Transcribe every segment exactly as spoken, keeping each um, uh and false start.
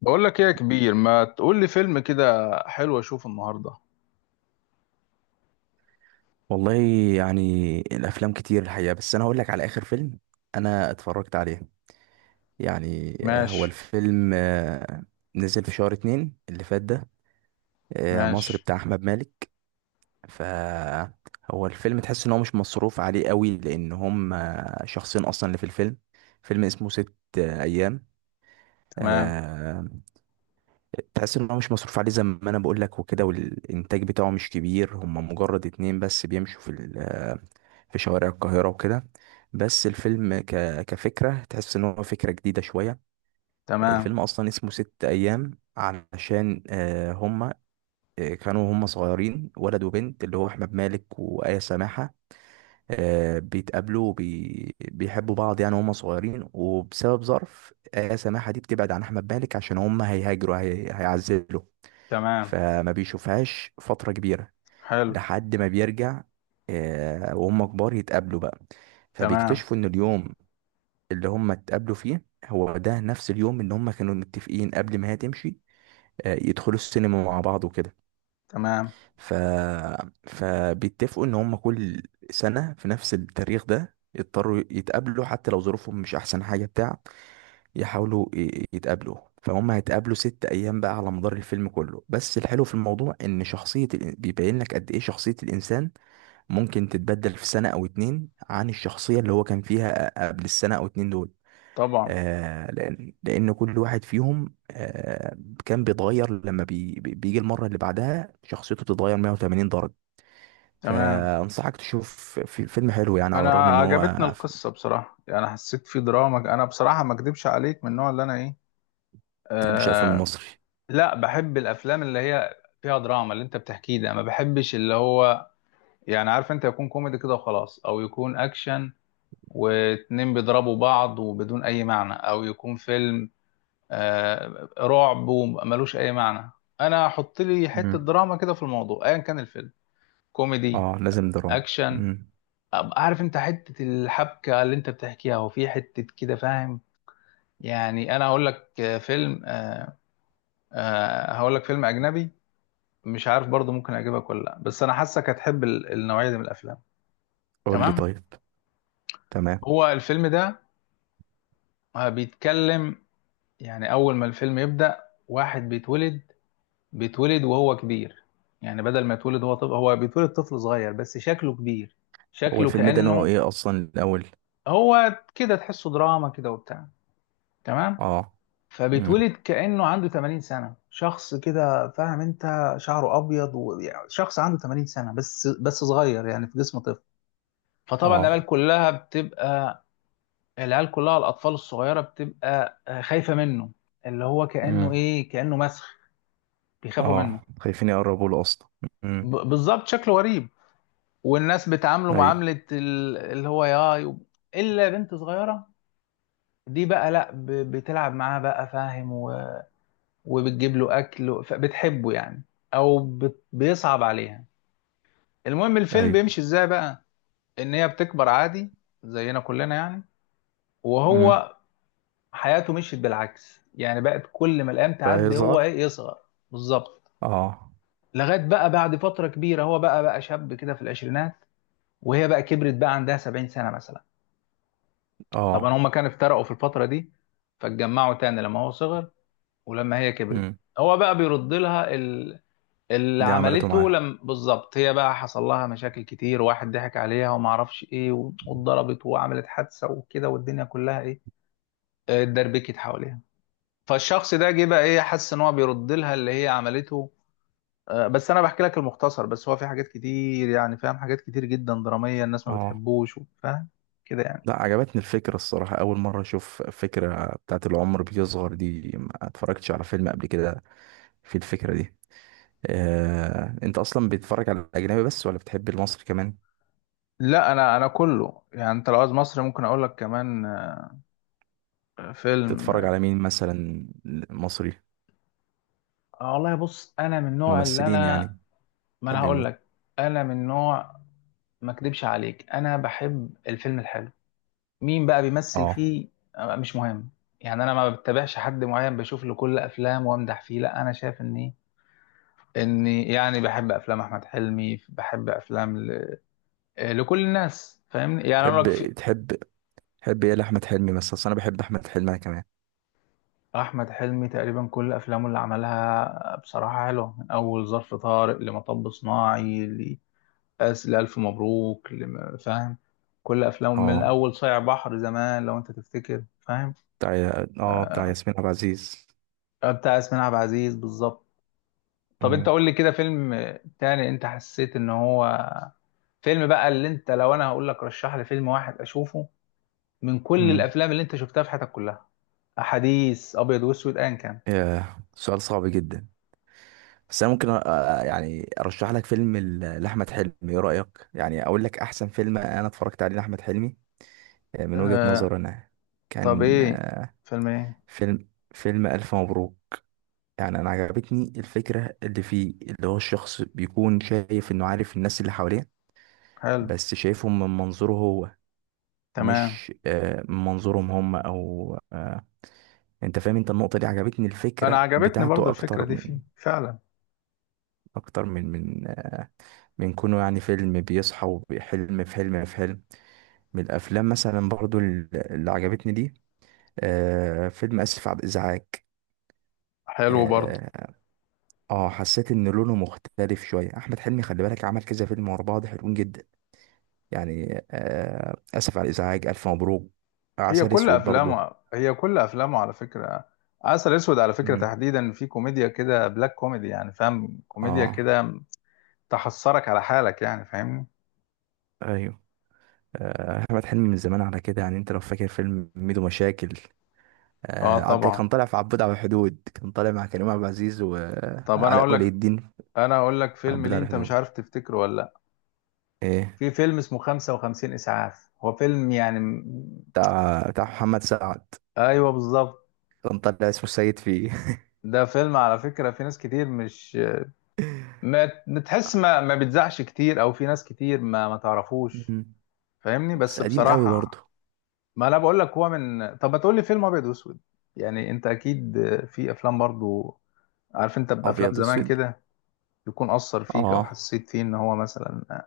بقول لك ايه يا كبير، ما تقول لي فيلم كده حلو اشوفه النهارده؟ والله. يعني الافلام كتير الحقيقه، بس انا هقول لك على اخر فيلم انا اتفرجت عليه. يعني آه، هو ماشي. الفيلم آه، نزل في شهر اتنين اللي فات ده. آه، مصري ماشي. بتاع احمد مالك. فهو الفيلم تحس ان هو مش مصروف عليه قوي، لان هم آه، شخصين اصلا اللي في الفيلم. فيلم اسمه ست آه، ايام. تمام. آه، تحس ان هو مش مصروف عليه زي ما انا بقول لك وكده، والانتاج بتاعه مش كبير، هم مجرد اتنين بس بيمشوا في ال- في شوارع القاهرة وكده. بس الفيلم ك... كفكرة تحس إن هو فكرة جديدة شوية. تمام. الفيلم أصلا اسمه ست أيام علشان آه، هما آه، كانوا هما صغيرين، ولد وبنت، اللي هو أحمد مالك وآية سماحة. آه، بيتقابلوا وبي... بيحبوا بعض، يعني هما صغيرين، وبسبب ظرف آية سماحة دي بتبعد عن أحمد مالك عشان هما هيهاجروا، هي... هيعزلوا. تمام. فما بيشوفهاش فترة كبيرة حلو. لحد ما بيرجع. آه، وهم كبار يتقابلوا بقى. تمام. فبيكتشفوا ان اليوم اللي هم اتقابلوا فيه هو ده نفس اليوم اللي هم كانوا متفقين قبل ما هي تمشي، آه، يدخلوا السينما مع بعض وكده. تمام. ف... فبيتفقوا ان هم كل سنة في نفس التاريخ ده يضطروا يتقابلوا، حتى لو ظروفهم مش احسن حاجة بتاع. يحاولوا ي- يتقابلوا. فهم هيتقابلوا ست ايام بقى على مدار الفيلم كله. بس الحلو في الموضوع ان شخصية الإن- بيبين لك قد ايه شخصية الانسان ممكن تتبدل في سنة أو اتنين عن الشخصية اللي هو كان فيها قبل السنة أو اتنين دول. طبعا. آه لأن لأن كل واحد فيهم آه كان بيتغير، لما بي بي- بيجي المرة اللي بعدها شخصيته بتتغير مية وتمانين درجة. تمام. فأنصحك تشوف، في فيلم حلو يعني على انا الرغم إن هو عجبتني ف- ما القصه بصراحه، يعني حسيت في دراما، انا بصراحه ما اكدبش عليك من النوع اللي انا ايه. بتحبش الأفلام آه المصري. لا، بحب الافلام اللي هي فيها دراما، اللي انت بتحكيه ده. ما بحبش اللي هو يعني، عارف انت، يكون كوميدي كده وخلاص، او يكون اكشن واتنين بيضربوا بعض وبدون اي معنى، او يكون فيلم آه رعب وملوش اي معنى. انا احط لي حته مم. دراما كده في الموضوع ايا كان الفيلم، كوميدي، اه، لازم دراما. اكشن، امم. أبقى عارف انت حته الحبكه اللي انت بتحكيها وفي حته كده، فاهم؟ يعني انا هقول لك آه، فيلم آه آه هقول لك فيلم اجنبي، مش عارف برضه ممكن اعجبك ولا لا، بس انا حاسك هتحب ال- النوعيه دي من الافلام. قول لي تمام. طيب. تمام. هو الفيلم ده آه، بيتكلم، يعني اول ما الفيلم يبدا، واحد بيتولد بيتولد وهو كبير، يعني بدل ما يتولد هو طفل، هو بيتولد طفل صغير بس شكله كبير، هو شكله الفيلم ده نوعه كأنه. ايه اصلا الاول؟ هو كده تحسه دراما كده وبتاع. تمام. اه. امم. فبيتولد كأنه عنده ثمانين سنة، شخص كده، فاهم انت، شعره ابيض و... يعني شخص عنده ثمانين سنة بس بس صغير، يعني في جسم طفل. فطبعا اه. العيال كلها بتبقى العيال كلها الاطفال الصغيرة بتبقى آه، خايفة منه، اللي هو كأنه امم. ايه، كأنه مسخ، بيخافوا منه. اه، خايفين يقربوا له اصلا. امم. ب... بالظبط، شكله غريب، والناس بتعامله ايوه. معاملة ال- اللي هو يا يب- إلا بنت صغيرة، دي بقى لأ، ب- بتلعب معاه بقى، فاهم، و- وبتجيب له أكل فبتحبه يعني، أو بت- بيصعب عليها. المهم الفيلم ايوه. بيمشي إزاي بقى، إن هي بتكبر عادي زينا كلنا يعني، امم. وهو حياته مشيت بالعكس، يعني بقت كل ما الأيام بقى تعدي هو يظهر. إيه، يصغر، بالظبط. اه. لغاية بقى بعد فترة كبيرة هو بقى بقى شاب كده في العشرينات، وهي بقى كبرت، بقى عندها سبعين سنة مثلا. طبعا اه. هما كانوا افترقوا في الفترة دي، فاتجمعوا تاني لما هو صغر ولما هي كبرت. امم. هو بقى بيرد لها ال... اللي دي عملته معاه؟ عملته. لم... بالظبط، هي بقى حصل لها مشاكل كتير، واحد ضحك عليها وما اعرفش ايه، و- واتضربت وعملت حادثة وكده، والدنيا كلها ايه، آه، اتدربكت حواليها. فالشخص ده جه بقى ايه، حس ان هو بيرد لها اللي هي عملته. آه، بس انا بحكي لك المختصر بس، هو في حاجات كتير، يعني فاهم، حاجات كتير جدا درامية، الناس ما اه. بتحبوش، فاهم، كده يعني. لا، عجبتني الفكرة الصراحة. أول مرة أشوف فكرة بتاعت العمر بيصغر دي، ما اتفرجتش على فيلم قبل كده في الفكرة دي. آه، أنت أصلا بتتفرج على الأجنبي بس ولا بتحب المصري كمان؟ لا، انا انا كله يعني، انت لو عايز مصري ممكن اقول لك كمان آه، تتفرج فيلم. على مين مثلا؟ مصري. آه، والله بص، انا من النوع اللي ممثلين انا، يعني؟ ما انا تحب هقول مين؟ لك، انا من نوع، ما اكدبش عليك، انا بحب الفيلم الحلو، مين بقى بيمثل اه. فيه آه، مش مهم، يعني انا ما بتابعش حد معين بشوف له كل افلام وامدح فيه، لا، انا شايف ان ايه، اني يعني بحب افلام احمد حلمي، بحب افلام ل... آه، لكل الناس، فاهمني، يعني اقول لك. تحب تحب تحب إيه لأحمد حلمي مثلا؟ أصل أنا بحب أحمد حلمي أنا كمان. احمد حلمي تقريبا كل افلامه اللي عملها بصراحه حلوه، من اول ظرف طارق، لمطب صناعي، لأس لألف مبروك، لم- فاهم، كل افلامه من اه، اول صايع بحر، زمان لو انت تفتكر، فاهم؟ بتاع. اه، بتاع ياسمين عبد العزيز. بتاع ياسمين عبد العزيز، بالظبط. طب انت قول لي كده فيلم تاني، انت حسيت ان هو فيلم بقى، اللي انت، لو انا هقول لك رشح لي فيلم واحد اشوفه من كل مم. الافلام اللي انت شفتها في حياتك كلها، احاديث، ابيض واسود، ايا كان. ياه، سؤال صعب جدا. بس انا ممكن أ- أ- يعني ارشح لك فيلم ل- لاحمد حلمي. ايه رايك يعني اقول لك احسن فيلم انا اتفرجت عليه لاحمد حلمي آه، من وجهة نظري أه. انا؟ طب كان ايه، فيلم ايه؟ فيلم فيلم الف مبروك. يعني انا عجبتني الفكره اللي فيه، اللي هو الشخص بيكون شايف انه عارف الناس اللي حواليه، حلو. بس شايفهم من منظوره هو، تمام. مش آه، من منظورهم هم او آه، انت فاهم. انت النقطه دي عجبتني، انا الفكره عجبتني بتاعته برضو الفكره اكتر دي فيه من، فعلا. اكتر من من آه، من كونه يعني فيلم بيصحى وحلم في حلم في حلم. من الافلام مثلا برضو ال- اللي عجبتني دي آه، فيلم اسف على الازعاج. حلو برضو. اه. آه، حسيت ان لونه مختلف شويه. احمد حلمي خلي بالك عمل كذا فيلم ورا بعض حلوين جدا. يعني آه، اسف على الازعاج، الف مبروك، هي عسل كل اسود برضو. افلامه هي كل افلامه على فكره، عسل اسود على فكره مم. تحديدا، في كوميديا كده، بلاك كوميدي يعني، فاهم، كوميديا اه. كده تحسرك على حالك يعني، فاهمني؟ ايوه. آه، احمد حلمي من زمان على كده. يعني انت لو فاكر فيلم ميدو مشاكل، اه، آه، عدى طبعا. كان طالع في عبود على الحدود كان طالع مع كريم عبد العزيز طب انا وعلاء اقول ولي لك، الدين. انا اقول لك فيلم، عبود ليه على انت مش الحدود. عارف تفتكره ولا لا. ايه. في فيلم اسمه خمسة وخمسين اسعاف، هو فيلم يعني م- بتاع بتاع محمد سعد. ايوه بالظبط. كان طالع اسمه السيد فيه. ده فيلم على فكره في ناس كتير مش، ما بتحس، ما ما بتزعش كتير، او في ناس كتير ما ما تعرفوش، مم. فاهمني، بس بس قديم قوي بصراحة برضه. ما انا بقول لك، هو من، طب ما تقول لي فيلم ابيض واسود، يعني انت اكيد في افلام برضو، عارف انت، بافلام ابيض زمان واسود. كده يكون اثر فيك، او اه. حسيت فيه ان هو مثلا.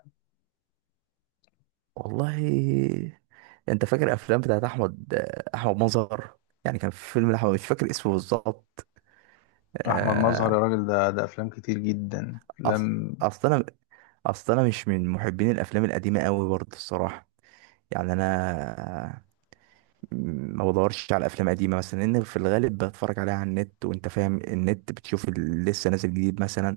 والله، انت فاكر افلام بتاعت احمد احمد مظهر. يعني كان في فيلم لاحمد مش فاكر اسمه بالظبط احمد مظهر يا آه، راجل، ده ده افلام كتير جدا، أص... لم. اصل انا اصل انا مش من محبين الافلام القديمه قوي برضه الصراحه. يعني انا ما بدورش على افلام قديمه مثلا لان في الغالب بتفرج عليها على النت، وانت فاهم النت، بتشوف اللي لسه نازل جديد مثلا.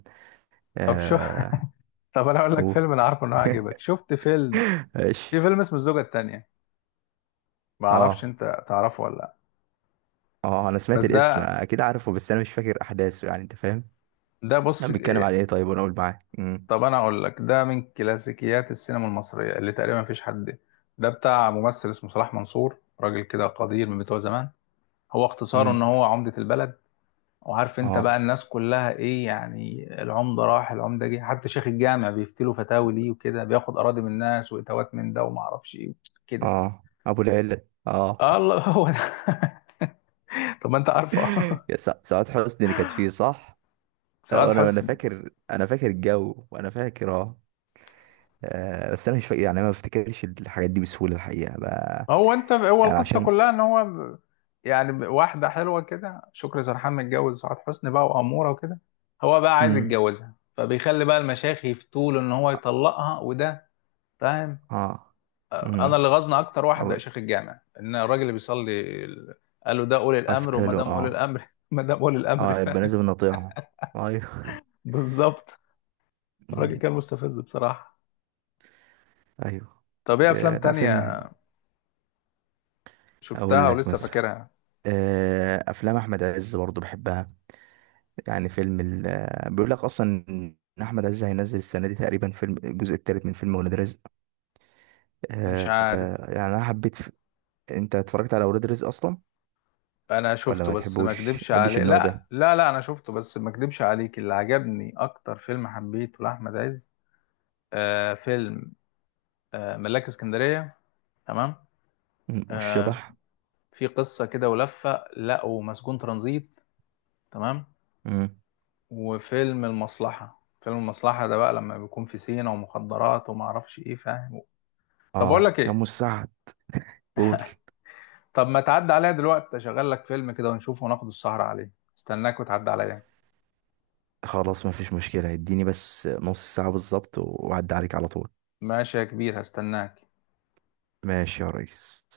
طب شو. آه. طب انا اقول لك قول. فيلم انا عارفه انه هيعجبك. شفت فيلم ماشي. في فيلم اسمه الزوجة التانية، ما اعرفش اه. انت تعرفه ولا لا، اه، انا سمعت بس الاسم ده. اكيد، عارفه، بس انا مش فاكر احداثه يعني. انت فاهم ده انا بص، بيتكلم على ايه طيب؟ وانا اقول معاك. امم. طب انا اقول لك، ده من كلاسيكيات السينما المصريه اللي تقريبا مفيش حد، ده بتاع ممثل اسمه صلاح منصور، راجل كده قدير من بتوع زمان. هو اختصاره امم. ان هو عمده البلد، وعارف انت بقى اه. الناس كلها ايه، يعني العمده راح العمده جه، حتى شيخ الجامع بيفتلوا فتاوي ليه وكده، بياخد اراضي من الناس واتاوات من ده وما اعرفش ايه كده. اه، ابو العلة. اه. الله، هو ده. طب ما انت عارفه. يا سع- سعاد حسني اللي كانت فيه صح؟ آه، سعاد وانا انا حسني. فاكر، انا فاكر الجو، وانا فاكر اه آه، بس انا مش فاكر يعني، أنا ما بفتكرش الحاجات دي بسهوله الحقيقه بقى. هو انت، هو يعني القصه عشان. كلها ان هو ب- يعني ب- واحده حلوه كده شكري سرحان متجوز سعاد حسني بقى، واموره وكده، هو بقى عايز امم. يتجوزها، فبيخلي بقى المشايخ يفتوا له ان هو يطلقها وده، فاهم. اه. آه، انا امم. اللي غاظنا اكتر او. واحد شيخ الجامع، ان الراجل اللي بيصلي ال- قال له ده اولي الامر، وما افتله دام اه. اولي الامر ما دام اولي الامر اه، يبقى فاهم، لازم نطيعه. ايوه. بالظبط. الراجل أمم. كان مستفز بصراحه. ايوه. طب ايه ب- افلام لا، فيلم حلو. تانية اقول شفتها لك ولسه مثلا فاكرها؟ آه، افلام احمد عز برضو بحبها. يعني فيلم ال... آه، بيقول لك اصلا ان احمد عز هينزل السنه دي تقريبا فيلم الجزء الثالث من فيلم ولاد رزق. مش آه، عارف. آه، يعني انا حبيت ف... انت اتفرجت على ولاد رزق اصلا؟ انا ولا شفته، ما بس ما تحبوش اكدبش تحبش عليه، النوع لا، ده؟ لا، لا، انا شفته بس ما اكدبش عليك، اللي عجبني اكتر فيلم حبيته لاحمد عز آه فيلم، آه ملاك اسكندريه. تمام. مم، آه والشبح. في قصه كده ولفه لقوا مسجون ترانزيت. تمام. مم. وفيلم المصلحه، فيلم المصلحه ده بقى لما بيكون في سينا ومخدرات وما اعرفش ايه، فاهم. طب اقول اه، لك يا ام ايه، السعد. قول. طب ما تعدي عليا دلوقتي اشغل لك فيلم كده ونشوفه وناخد السهره عليه، استناك وتعدي عليا. خلاص، ما فيش مشكلة. اديني بس نص ساعة بالظبط وأعدي عليك على طول. ماشي يا كبير، هستناك. ماشي يا ريس.